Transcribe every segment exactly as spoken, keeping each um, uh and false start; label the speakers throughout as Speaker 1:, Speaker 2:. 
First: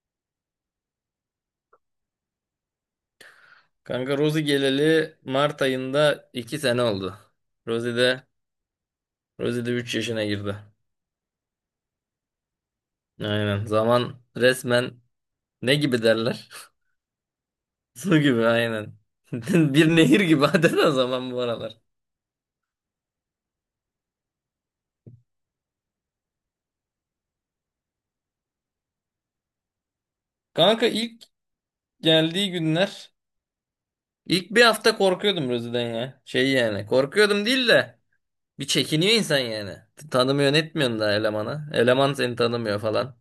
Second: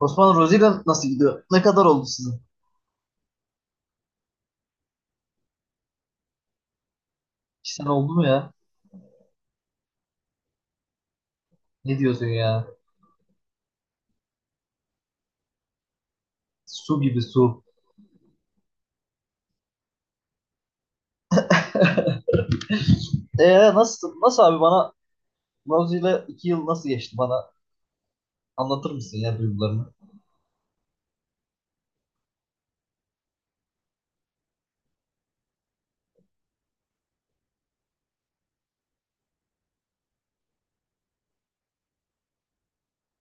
Speaker 1: Osman Rozier, nasıl gidiyor? Ne kadar oldu sizin?
Speaker 2: Kanka Rosie geleli Mart ayında iki sene oldu.
Speaker 1: İki sene
Speaker 2: Rosie
Speaker 1: oldu
Speaker 2: de
Speaker 1: mu ya?
Speaker 2: Rosie de üç yaşına girdi.
Speaker 1: Ne diyorsun ya?
Speaker 2: Aynen. Zaman resmen ne gibi derler?
Speaker 1: Su gibi, su.
Speaker 2: Su gibi aynen. Bir nehir gibi adeta zaman bu aralar.
Speaker 1: Ee nasıl nasıl abi, bana Rozier'le iki yıl nasıl geçti, bana anlatır mısın ya, duygularını?
Speaker 2: Kanka ilk geldiği günler ilk bir hafta korkuyordum Rosie'den ya. Şey yani korkuyordum değil de bir çekiniyor insan yani. Tanımıyorsun etmiyorsun da elemana. Eleman seni tanımıyor falan.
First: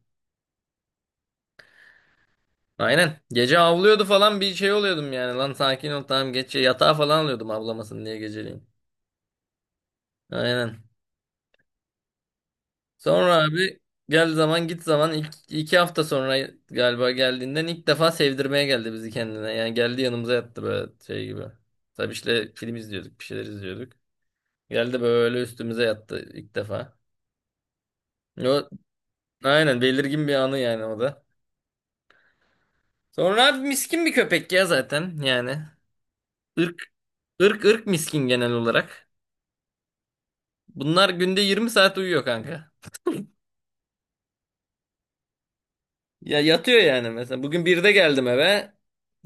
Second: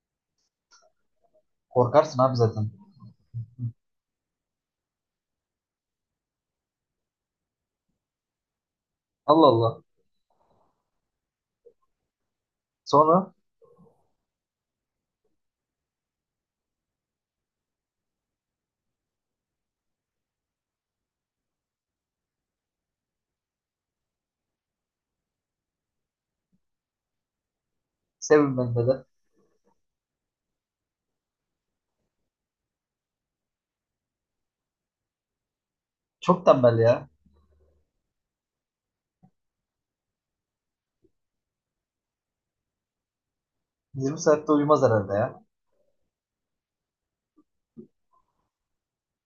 Speaker 1: Korkarsın abi zaten.
Speaker 2: Aynen. Gece avlıyordu falan bir şey oluyordum yani. Lan sakin ol tamam geç. Yatağa falan alıyordum avlamasın diye geceleyin.
Speaker 1: Allah Allah.
Speaker 2: Aynen.
Speaker 1: Sonra
Speaker 2: Sonra abi gel zaman git zaman ilk, iki hafta sonra galiba geldiğinden ilk defa sevdirmeye geldi bizi kendine. Yani geldi yanımıza yattı böyle şey gibi. Tabii işte film izliyorduk bir şeyler izliyorduk. Geldi böyle üstümüze yattı ilk defa.
Speaker 1: sevim
Speaker 2: O,
Speaker 1: ben de.
Speaker 2: aynen belirgin bir anı yani o da. Sonra abi miskin bir köpek ya zaten yani.
Speaker 1: Çok tembel
Speaker 2: Irk,
Speaker 1: ya.
Speaker 2: ırk ırk miskin genel olarak. Bunlar günde 20 saat uyuyor kanka.
Speaker 1: Yirmi saatte uyumaz herhalde ya.
Speaker 2: Ya yatıyor yani mesela. Bugün birde geldim eve.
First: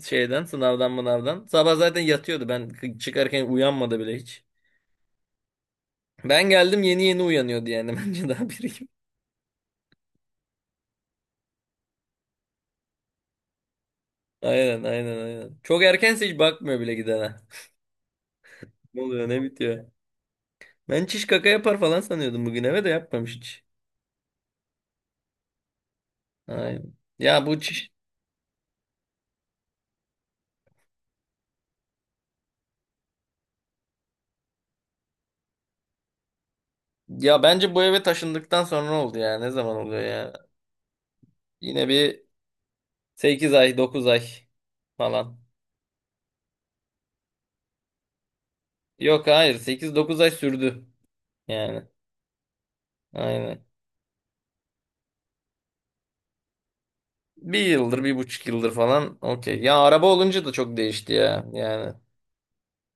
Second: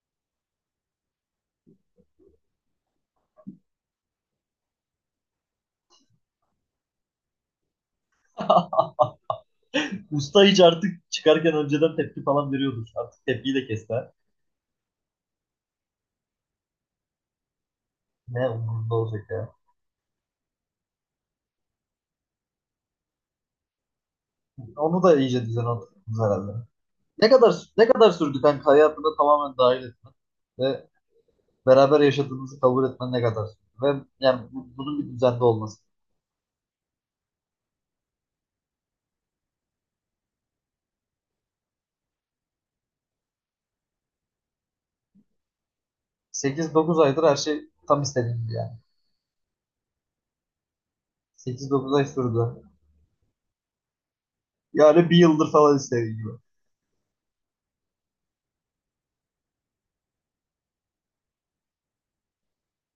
Speaker 2: Şeyden sınavdan mınavdan. Sabah zaten yatıyordu. Ben k- çıkarken uyanmadı bile hiç. Ben geldim yeni yeni uyanıyordu yani. Bence daha biri gibi.
Speaker 1: Usta hiç artık çıkarken önceden tepki falan veriyordur. Artık tepkiyi de kesti ha.
Speaker 2: Aynen aynen aynen. Çok erkense hiç bakmıyor bile gidene.
Speaker 1: Ne umurunda
Speaker 2: Ne
Speaker 1: olacak
Speaker 2: oluyor
Speaker 1: ya.
Speaker 2: ne bitiyor. Ben çiş kaka yapar falan sanıyordum bugün eve de yapmamış hiç.
Speaker 1: Onu da iyice düzen oturttunuz herhalde.
Speaker 2: Aynen.
Speaker 1: Ne
Speaker 2: Ya bu
Speaker 1: kadar, ne
Speaker 2: çiş...
Speaker 1: kadar sürdü kanka hayatına tamamen dahil etmen ve beraber yaşadığınızı kabul etmen ne kadar sürdü? Ve yani bu- bunun bir düzende olması.
Speaker 2: Ya bence bu eve taşındıktan sonra oldu ya. Ne zaman oluyor ya? Yine bir sekiz ay dokuz ay falan.
Speaker 1: Sekiz dokuz aydır her şey tam istediğim gibi yani.
Speaker 2: Yok hayır sekiz dokuz ay sürdü.
Speaker 1: sekiz
Speaker 2: Yani
Speaker 1: dokuz ay sürdü.
Speaker 2: aynen.
Speaker 1: Yani bir yıldır falan istediğim gibi.
Speaker 2: Bir yıldır bir buçuk yıldır falan okey. Ya araba olunca da çok değişti ya yani.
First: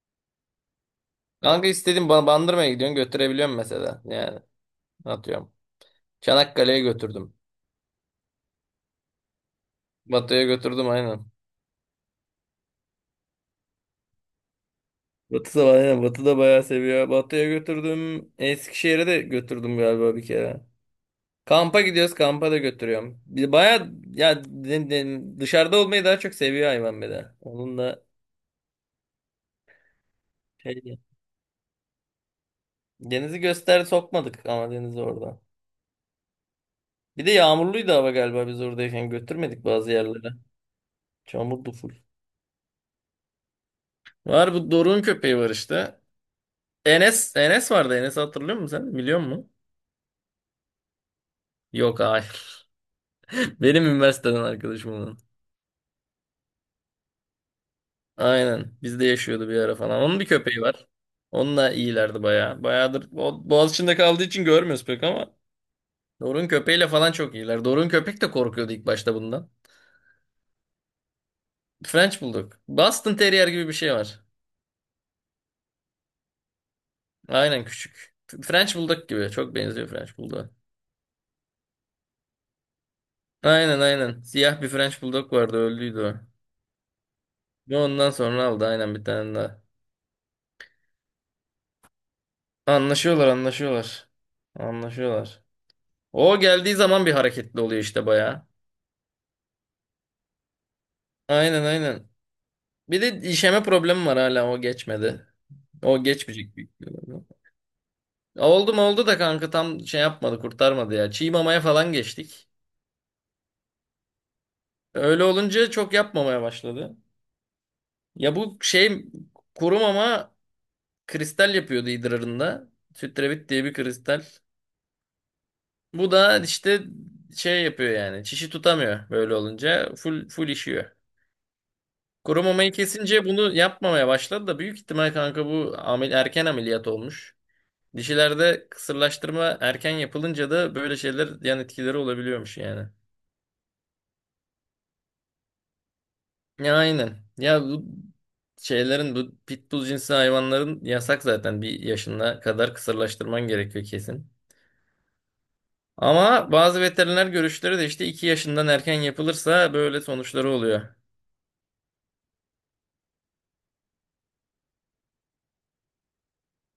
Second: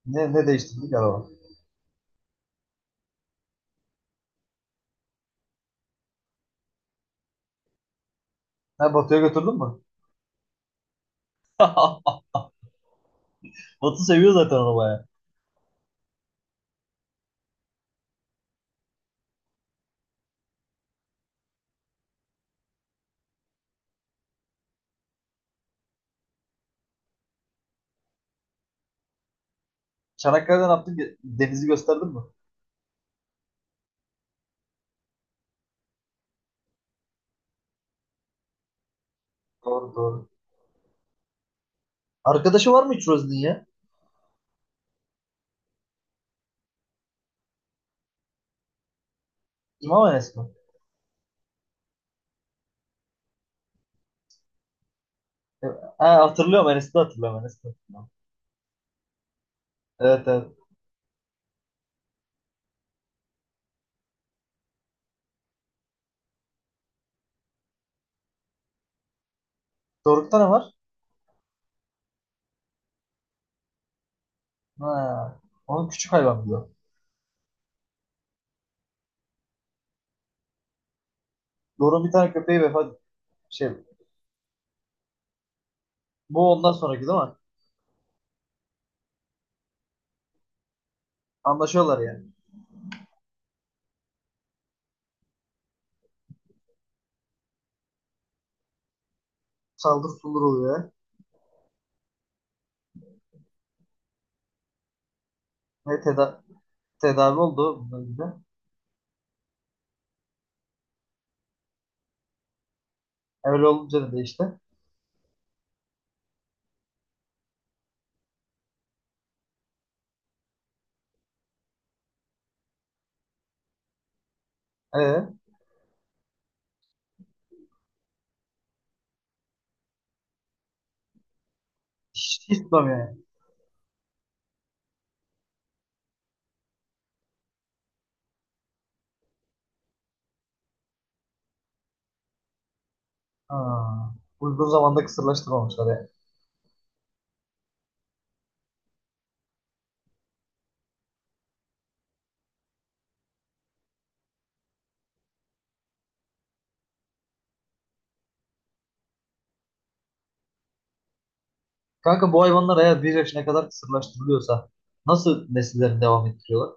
Speaker 1: Ne, ne değiştirdik araba?
Speaker 2: Kanka istediğim ba- Bandırma'ya gidiyorsun götürebiliyorum mesela yani atıyorum. Çanakkale'ye götürdüm.
Speaker 1: Ha, Batu'ya götürdün mü?
Speaker 2: Batı'ya götürdüm aynen.
Speaker 1: Batu seviyor zaten arabayı.
Speaker 2: Batı da aynen Batı da bayağı seviyor. Batı'ya götürdüm. Eskişehir'e de götürdüm galiba bir kere. Kampa gidiyoruz kampa da götürüyorum. Bir bayağı ya de- de- dışarıda olmayı daha çok seviyor hayvan bir de. Onun da
Speaker 1: Çanakkale'den ne yaptın
Speaker 2: şey
Speaker 1: ki, denizi gösterdin mi?
Speaker 2: Deniz'i göster sokmadık ama Deniz orada. Bir de yağmurluydu hava galiba biz oradayken götürmedik bazı
Speaker 1: Doğru doğru.
Speaker 2: yerlere. Çamurdu full.
Speaker 1: Arkadaşı var mı hiç Rozi'nin ya?
Speaker 2: Var bu Doruk'un köpeği var işte. Enes, Enes vardı. Enes hatırlıyor musun sen? Biliyor musun?
Speaker 1: İmam Enes mi?
Speaker 2: Yok hayır. Benim üniversiteden arkadaşım onun.
Speaker 1: E, ha, hatırlıyorum Enes'i de, hatırlıyorum Enes'i de hatırlıyorum.
Speaker 2: Aynen. Bizde yaşıyordu bir ara falan. Onun bir
Speaker 1: Evet evet.
Speaker 2: köpeği var. Onunla iyilerdi bayağı. Bayağıdır Bo- Boğaziçi'nde kaldığı için görmüyoruz pek ama. Doruk'un köpeğiyle falan çok iyiler. Doruk'un köpek de korkuyordu ilk başta bundan.
Speaker 1: Doruk'ta ne var?
Speaker 2: French Bulldog. Boston Terrier gibi bir şey var.
Speaker 1: Ha. Onun küçük hayvan diyor.
Speaker 2: Aynen küçük. French Bulldog gibi. Çok benziyor French Bulldog'a.
Speaker 1: Doruk'un bir tane köpeği vefat, şey,
Speaker 2: Aynen aynen. Siyah bir French Bulldog vardı öldüydü o.
Speaker 1: bu ondan sonraki değil mi?
Speaker 2: Ve ondan sonra aldı aynen bir tane daha.
Speaker 1: Anlaşıyorlar yani.
Speaker 2: Anlaşıyorlar anlaşıyorlar. Anlaşıyorlar. O geldiği zaman bir hareketli oluyor işte bayağı.
Speaker 1: Saldır sulur oluyor.
Speaker 2: Aynen aynen. Bir de işeme problemi var hala o geçmedi.
Speaker 1: Ve
Speaker 2: O
Speaker 1: teda
Speaker 2: geçmeyecek büyük ihtimalle.
Speaker 1: tedavi oldu bundan gibi.
Speaker 2: Oldu mu oldu da kanka tam şey yapmadı kurtarmadı ya. Çiğ mamaya falan geçtik.
Speaker 1: Öyle olunca da işte.
Speaker 2: Öyle olunca çok yapmamaya başladı. Ya bu şey kurumama Kristal yapıyordu idrarında. Sütrevit diye bir kristal.
Speaker 1: Ee,
Speaker 2: Bu da işte şey yapıyor yani. Çişi tutamıyor böyle olunca. Full full işiyor. Kuru
Speaker 1: hiç hiç
Speaker 2: mamayı
Speaker 1: tutmam yani.
Speaker 2: kesince bunu yapmamaya başladı da büyük ihtimal kanka bu amel, erken ameliyat olmuş. Dişilerde kısırlaştırma erken yapılınca da böyle şeyler yan etkileri olabiliyormuş yani.
Speaker 1: Ha. Uygun zamanda kısırlaştırmamışlar yani.
Speaker 2: Ya aynen. Ya bu şeylerin bu pitbull cinsi hayvanların yasak zaten bir yaşına kadar kısırlaştırman gerekiyor kesin. Ama bazı veteriner görüşleri de işte iki yaşından erken yapılırsa böyle sonuçları oluyor.
Speaker 1: Kanka, bu hayvanlar eğer bir yaşına kadar kısırlaştırılıyorsa nasıl nesillerini devam ettiriyorlar?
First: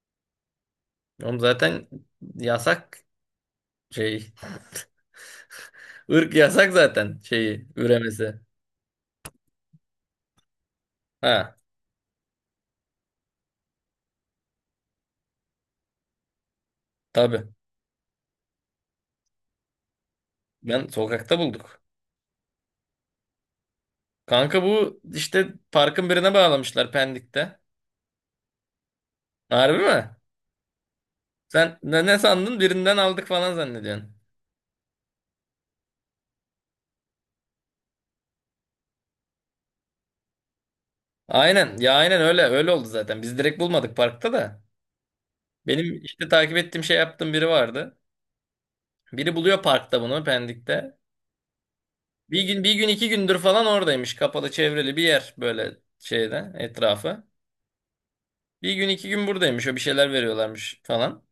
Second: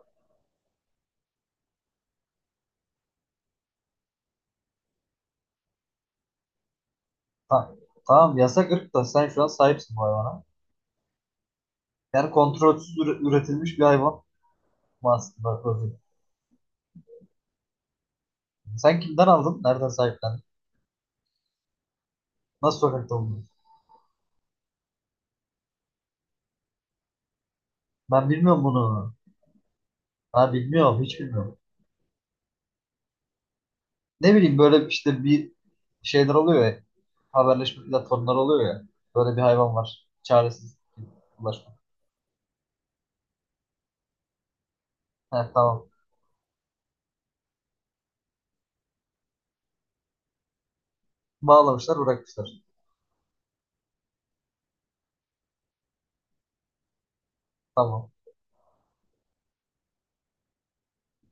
Speaker 2: Oğlum zaten yasak şey. ırk yasak zaten şeyi
Speaker 1: Ta- tamam,
Speaker 2: üremesi.
Speaker 1: yasak ırk da sen şu an sahipsin bu hayvana.
Speaker 2: Ha
Speaker 1: Yani kontrolsüz üre- üretilmiş bir hayvan. Master Project.
Speaker 2: tabii.
Speaker 1: Sen kimden aldın? Nereden sahiplendin?
Speaker 2: Ben sokakta bulduk.
Speaker 1: Nasıl sokakta oldun?
Speaker 2: Kanka bu işte parkın birine bağlamışlar Pendik'te.
Speaker 1: Ben bilmiyorum bunu.
Speaker 2: Harbi mi?
Speaker 1: Ha, bilmiyorum. Hiç bilmiyorum.
Speaker 2: Sen ne, ne sandın? Birinden aldık falan zannediyorsun.
Speaker 1: Ne bileyim, böyle işte bir şeyler oluyor ya. Haberleşme platformları oluyor ya. Böyle bir hayvan var. Çaresiz.
Speaker 2: Aynen.
Speaker 1: Ulaşmak.
Speaker 2: Ya aynen öyle. Öyle oldu zaten. Biz direkt bulmadık parkta da.
Speaker 1: He, tamam.
Speaker 2: Benim işte takip ettiğim şey yaptığım biri vardı. Biri buluyor parkta bunu Pendik'te.
Speaker 1: Bağlamışlar,
Speaker 2: Bir
Speaker 1: bırakmışlar.
Speaker 2: gün bir gün iki gündür falan oradaymış. Kapalı çevreli bir yer böyle şeyde etrafı.
Speaker 1: Tamam.
Speaker 2: Bir gün iki gün buradaymış. O bir şeyler veriyorlarmış falan.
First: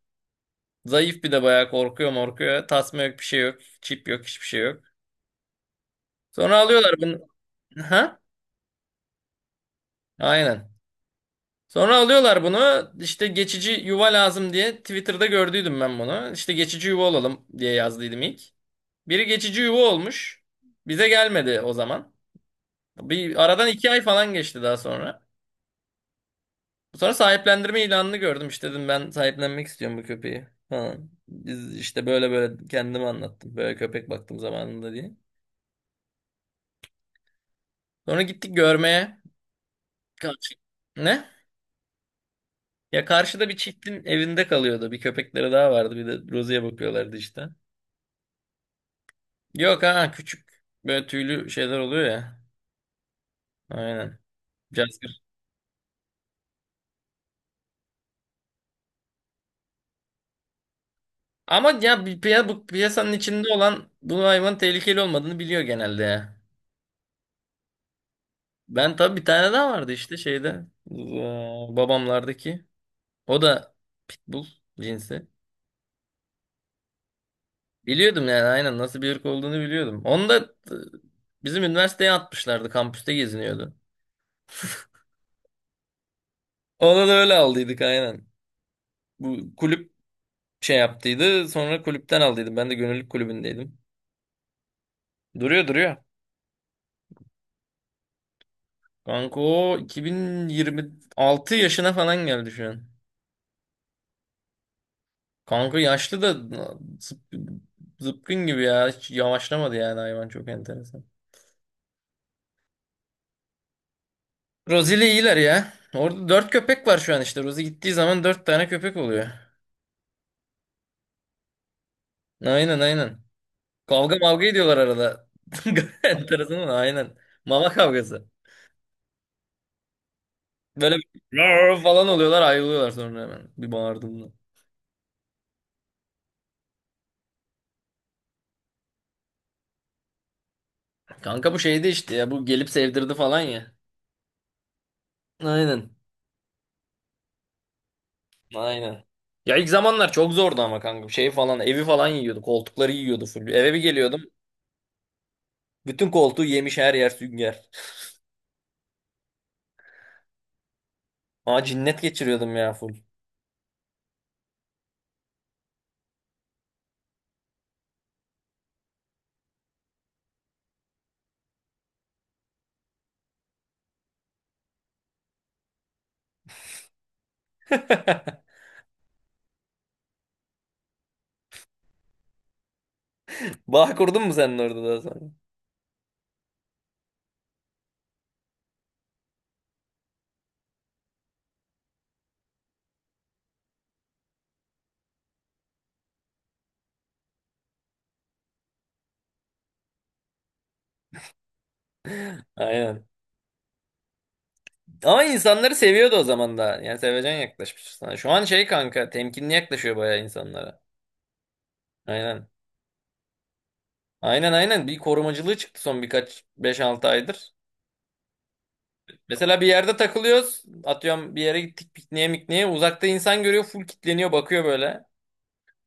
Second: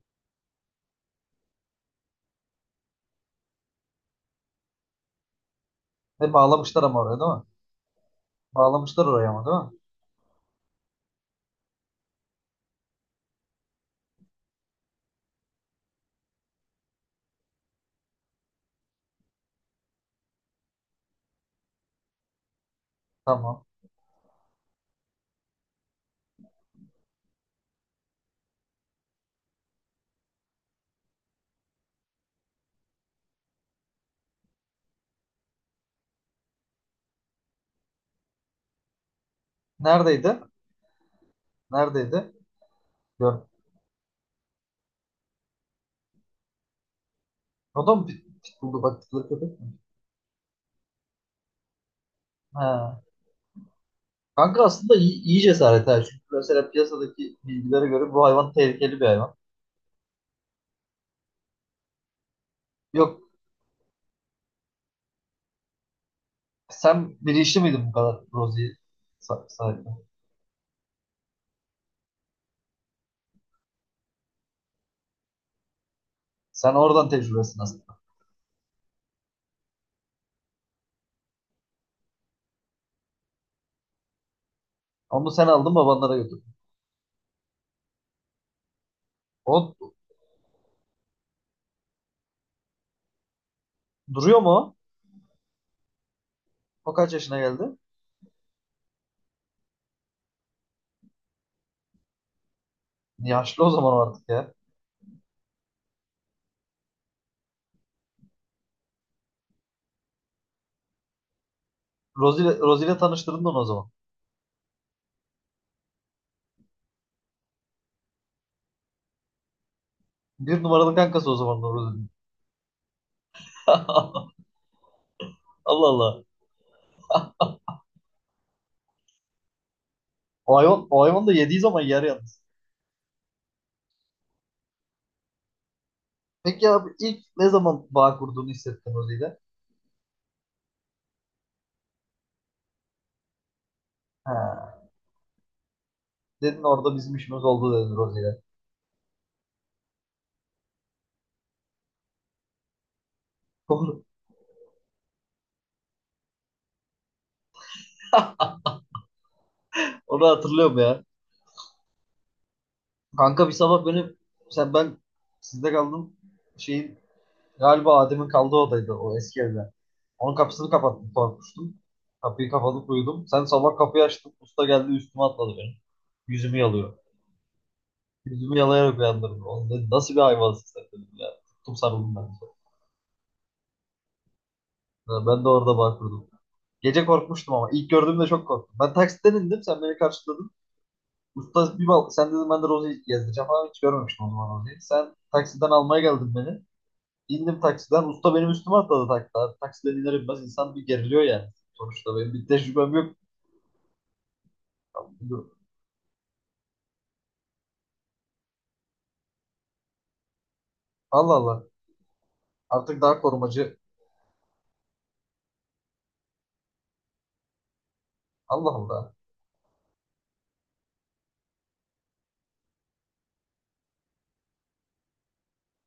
Speaker 2: Zayıf bir de bayağı korkuyor morkuyor. Tasma yok bir şey yok. Çip yok hiçbir şey yok.
Speaker 1: E,
Speaker 2: Sonra
Speaker 1: bağlamışlar
Speaker 2: alıyorlar
Speaker 1: ama oraya
Speaker 2: bunu.
Speaker 1: değil mi?
Speaker 2: Ha?
Speaker 1: Bağlamışlar oraya ama değil mi?
Speaker 2: Aynen. Sonra alıyorlar bunu işte geçici yuva lazım diye Twitter'da gördüydüm ben bunu. İşte geçici yuva olalım diye yazdıydım ilk. Biri geçici yuva olmuş. Bize gelmedi o zaman. Bir
Speaker 1: Tamam.
Speaker 2: aradan iki ay falan geçti daha sonra. Sonra sahiplendirme ilanını gördüm. İşte dedim ben sahiplenmek istiyorum bu köpeği falan. Biz işte böyle böyle kendime anlattım. Böyle köpek baktım zamanında diye. Sonra gittik görmeye.
Speaker 1: Neredeydi?
Speaker 2: Karşı. Ne?
Speaker 1: Neredeydi?
Speaker 2: Ya
Speaker 1: Gör.
Speaker 2: karşıda bir çiftin evinde kalıyordu. Bir köpekleri daha vardı. Bir de Rozi'ye bakıyorlardı işte.
Speaker 1: O da mı pit, pitbull'du baktıkları köpek?
Speaker 2: Yok ha küçük. Böyle tüylü şeyler oluyor ya.
Speaker 1: He.
Speaker 2: Aynen.
Speaker 1: Kanka aslında iyi,
Speaker 2: Jasper.
Speaker 1: iyi cesaret ha. Çünkü mesela piyasadaki bilgilere göre bu hayvan tehlikeli bir hayvan.
Speaker 2: Ama ya bir piya- bu piyasanın
Speaker 1: Yok,
Speaker 2: içinde olan bu hayvanın tehlikeli olmadığını biliyor genelde ya.
Speaker 1: sen bilinçli miydin bu kadar Rozi'yi
Speaker 2: Ben tabii bir
Speaker 1: sa-
Speaker 2: tane daha vardı
Speaker 1: sahiplen?
Speaker 2: işte şeyde. Ee, Babamlardaki. O da pitbull cinsi.
Speaker 1: Sen oradan tecrübesin aslında.
Speaker 2: Biliyordum yani aynen nasıl bir ırk olduğunu biliyordum. Onu da e, bizim üniversiteye atmışlardı. Kampüste geziniyordu.
Speaker 1: Onu sen aldın, babanlara götürdün.
Speaker 2: Ona da öyle aldıydık aynen. Bu kulüp
Speaker 1: O
Speaker 2: şey yaptıydı. Sonra kulüpten aldıydım. Ben de gönüllülük kulübündeydim.
Speaker 1: duruyor mu o?
Speaker 2: Duruyor duruyor.
Speaker 1: O kaç yaşına geldi?
Speaker 2: Kanka o iki bin yirmi altı yaşına falan geldi şu an.
Speaker 1: Yaşlı o zaman o artık ya.
Speaker 2: Kanka yaşlı da zıp- zıpkın gibi ya. Hiç yavaşlamadı yani hayvan çok enteresan.
Speaker 1: Rozi'yle Rozi'yle tanıştırdın onu o zaman.
Speaker 2: Rosie ile iyiler ya. Orada dört köpek var şu an işte. Rosie gittiği zaman dört tane köpek oluyor.
Speaker 1: Bir numaralı kankası o zaman da Rozi'nin.
Speaker 2: Aynen aynen. Kavga mavga ediyorlar arada.
Speaker 1: Allah Allah.
Speaker 2: Enteresan ama aynen. Mama kavgası.
Speaker 1: O hayvan,
Speaker 2: Böyle
Speaker 1: o hayvan da
Speaker 2: bir
Speaker 1: yediği zaman
Speaker 2: "Rar"
Speaker 1: yer
Speaker 2: falan
Speaker 1: yalnız.
Speaker 2: oluyorlar ayrılıyorlar sonra hemen. Bir bağırdığımda.
Speaker 1: Peki abi, ilk ne zaman bağ kurduğunu hissettin Rozi'yle?
Speaker 2: Kanka bu şeydi işte ya. Bu gelip sevdirdi falan ya.
Speaker 1: Ha,
Speaker 2: Aynen.
Speaker 1: dedin orada bizim işimiz oldu dedin Rozi'yle.
Speaker 2: Aynen. Ya ilk zamanlar çok zordu ama kanka. Şey falan evi falan yiyordu. Koltukları yiyordu full. Eve bir
Speaker 1: Onu,
Speaker 2: geliyordum. Bütün koltuğu yemiş her yer sünger.
Speaker 1: onu hatırlıyorum ya.
Speaker 2: Aa cinnet geçiriyordum ya full.
Speaker 1: Kanka bir sabah beni, sen ben, sizde kaldım. Şeyin, galiba Adem'in kaldığı odaydı o eski evde. Onun kapısını kapattım, korkmuştum. Kapıyı kapatıp uyudum. Sen sabah kapıyı açtın. Usta geldi, üstüme atladı benim. Yüzümü yalıyor. Yüzümü yalayarak uyandırdı. Oğlum dedi, nasıl bir hayvansın sen dedim ya. Tuttum sarıldım ben de.
Speaker 2: Bağ kurdun mu sen orada daha
Speaker 1: Ya,
Speaker 2: sonra?
Speaker 1: ben de orada bağ kurdum. Gece korkmuştum ama ilk gördüğümde çok korktum. Ben taksiden indim, sen beni karşıladın. Usta bir bal sen dedim, ben de Rozi'yi gezdireceğim ama hiç görmemiştim o zaman Rozi'yi. Sen taksiden almaya geldin beni. İndim taksiden. Usta benim üstüme atladı, takla. Taksiden iner inmez insan bir geriliyor yani. Sonuçta benim bir tecrübem
Speaker 2: Aynen.
Speaker 1: yok.
Speaker 2: Ama insanları seviyordu o zaman da. Yani sevecen yaklaşmış sana. Şu an şey kanka temkinli yaklaşıyor bayağı insanlara.
Speaker 1: Allah Allah.
Speaker 2: Aynen.
Speaker 1: Artık daha korumacı.
Speaker 2: Aynen aynen bir korumacılığı çıktı son birkaç beş altı aydır.
Speaker 1: Allah Allah.
Speaker 2: Mesela bir yerde takılıyoruz. Atıyorum bir yere gittik pikniğe mikniğe. Uzakta insan görüyor full kitleniyor bakıyor böyle.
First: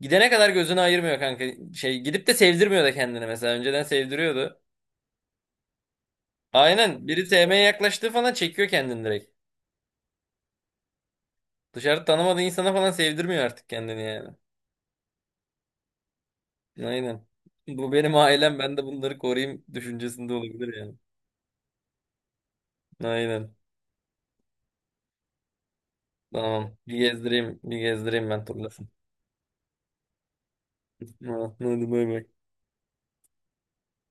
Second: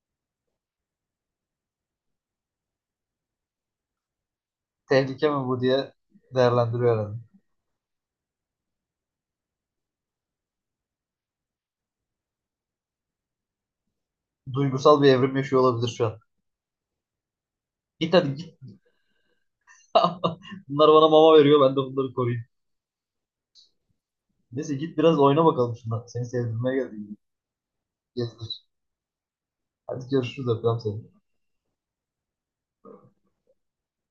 Speaker 2: Gidene kadar gözünü ayırmıyor kanka. Şey gidip de sevdirmiyor da kendini mesela. Önceden sevdiriyordu.
Speaker 1: Tehlike mi bu diye değerlendiriyor
Speaker 2: Aynen
Speaker 1: herhalde.
Speaker 2: biri sevmeye yaklaştığı falan çekiyor kendini direkt. Dışarı tanımadığı insana falan sevdirmiyor artık kendini yani.
Speaker 1: Duygusal bir evrim yaşıyor olabilir şu an.
Speaker 2: Aynen. Bu
Speaker 1: Git
Speaker 2: benim
Speaker 1: hadi git.
Speaker 2: ailem ben de bunları koruyayım düşüncesinde olabilir
Speaker 1: Bunlar
Speaker 2: yani.
Speaker 1: bana mama veriyor. Ben de bunları koruyayım.
Speaker 2: Aynen.
Speaker 1: Neyse git, biraz oyna bakalım şundan. Seni sevdirmeye
Speaker 2: Tamam. Bir
Speaker 1: geldim.
Speaker 2: gezdireyim, bir gezdireyim ben
Speaker 1: Gezdir.
Speaker 2: turlasın.
Speaker 1: Hadi görüşürüz. Öpüyorum seni.
Speaker 2: Ha, hadi bay bay.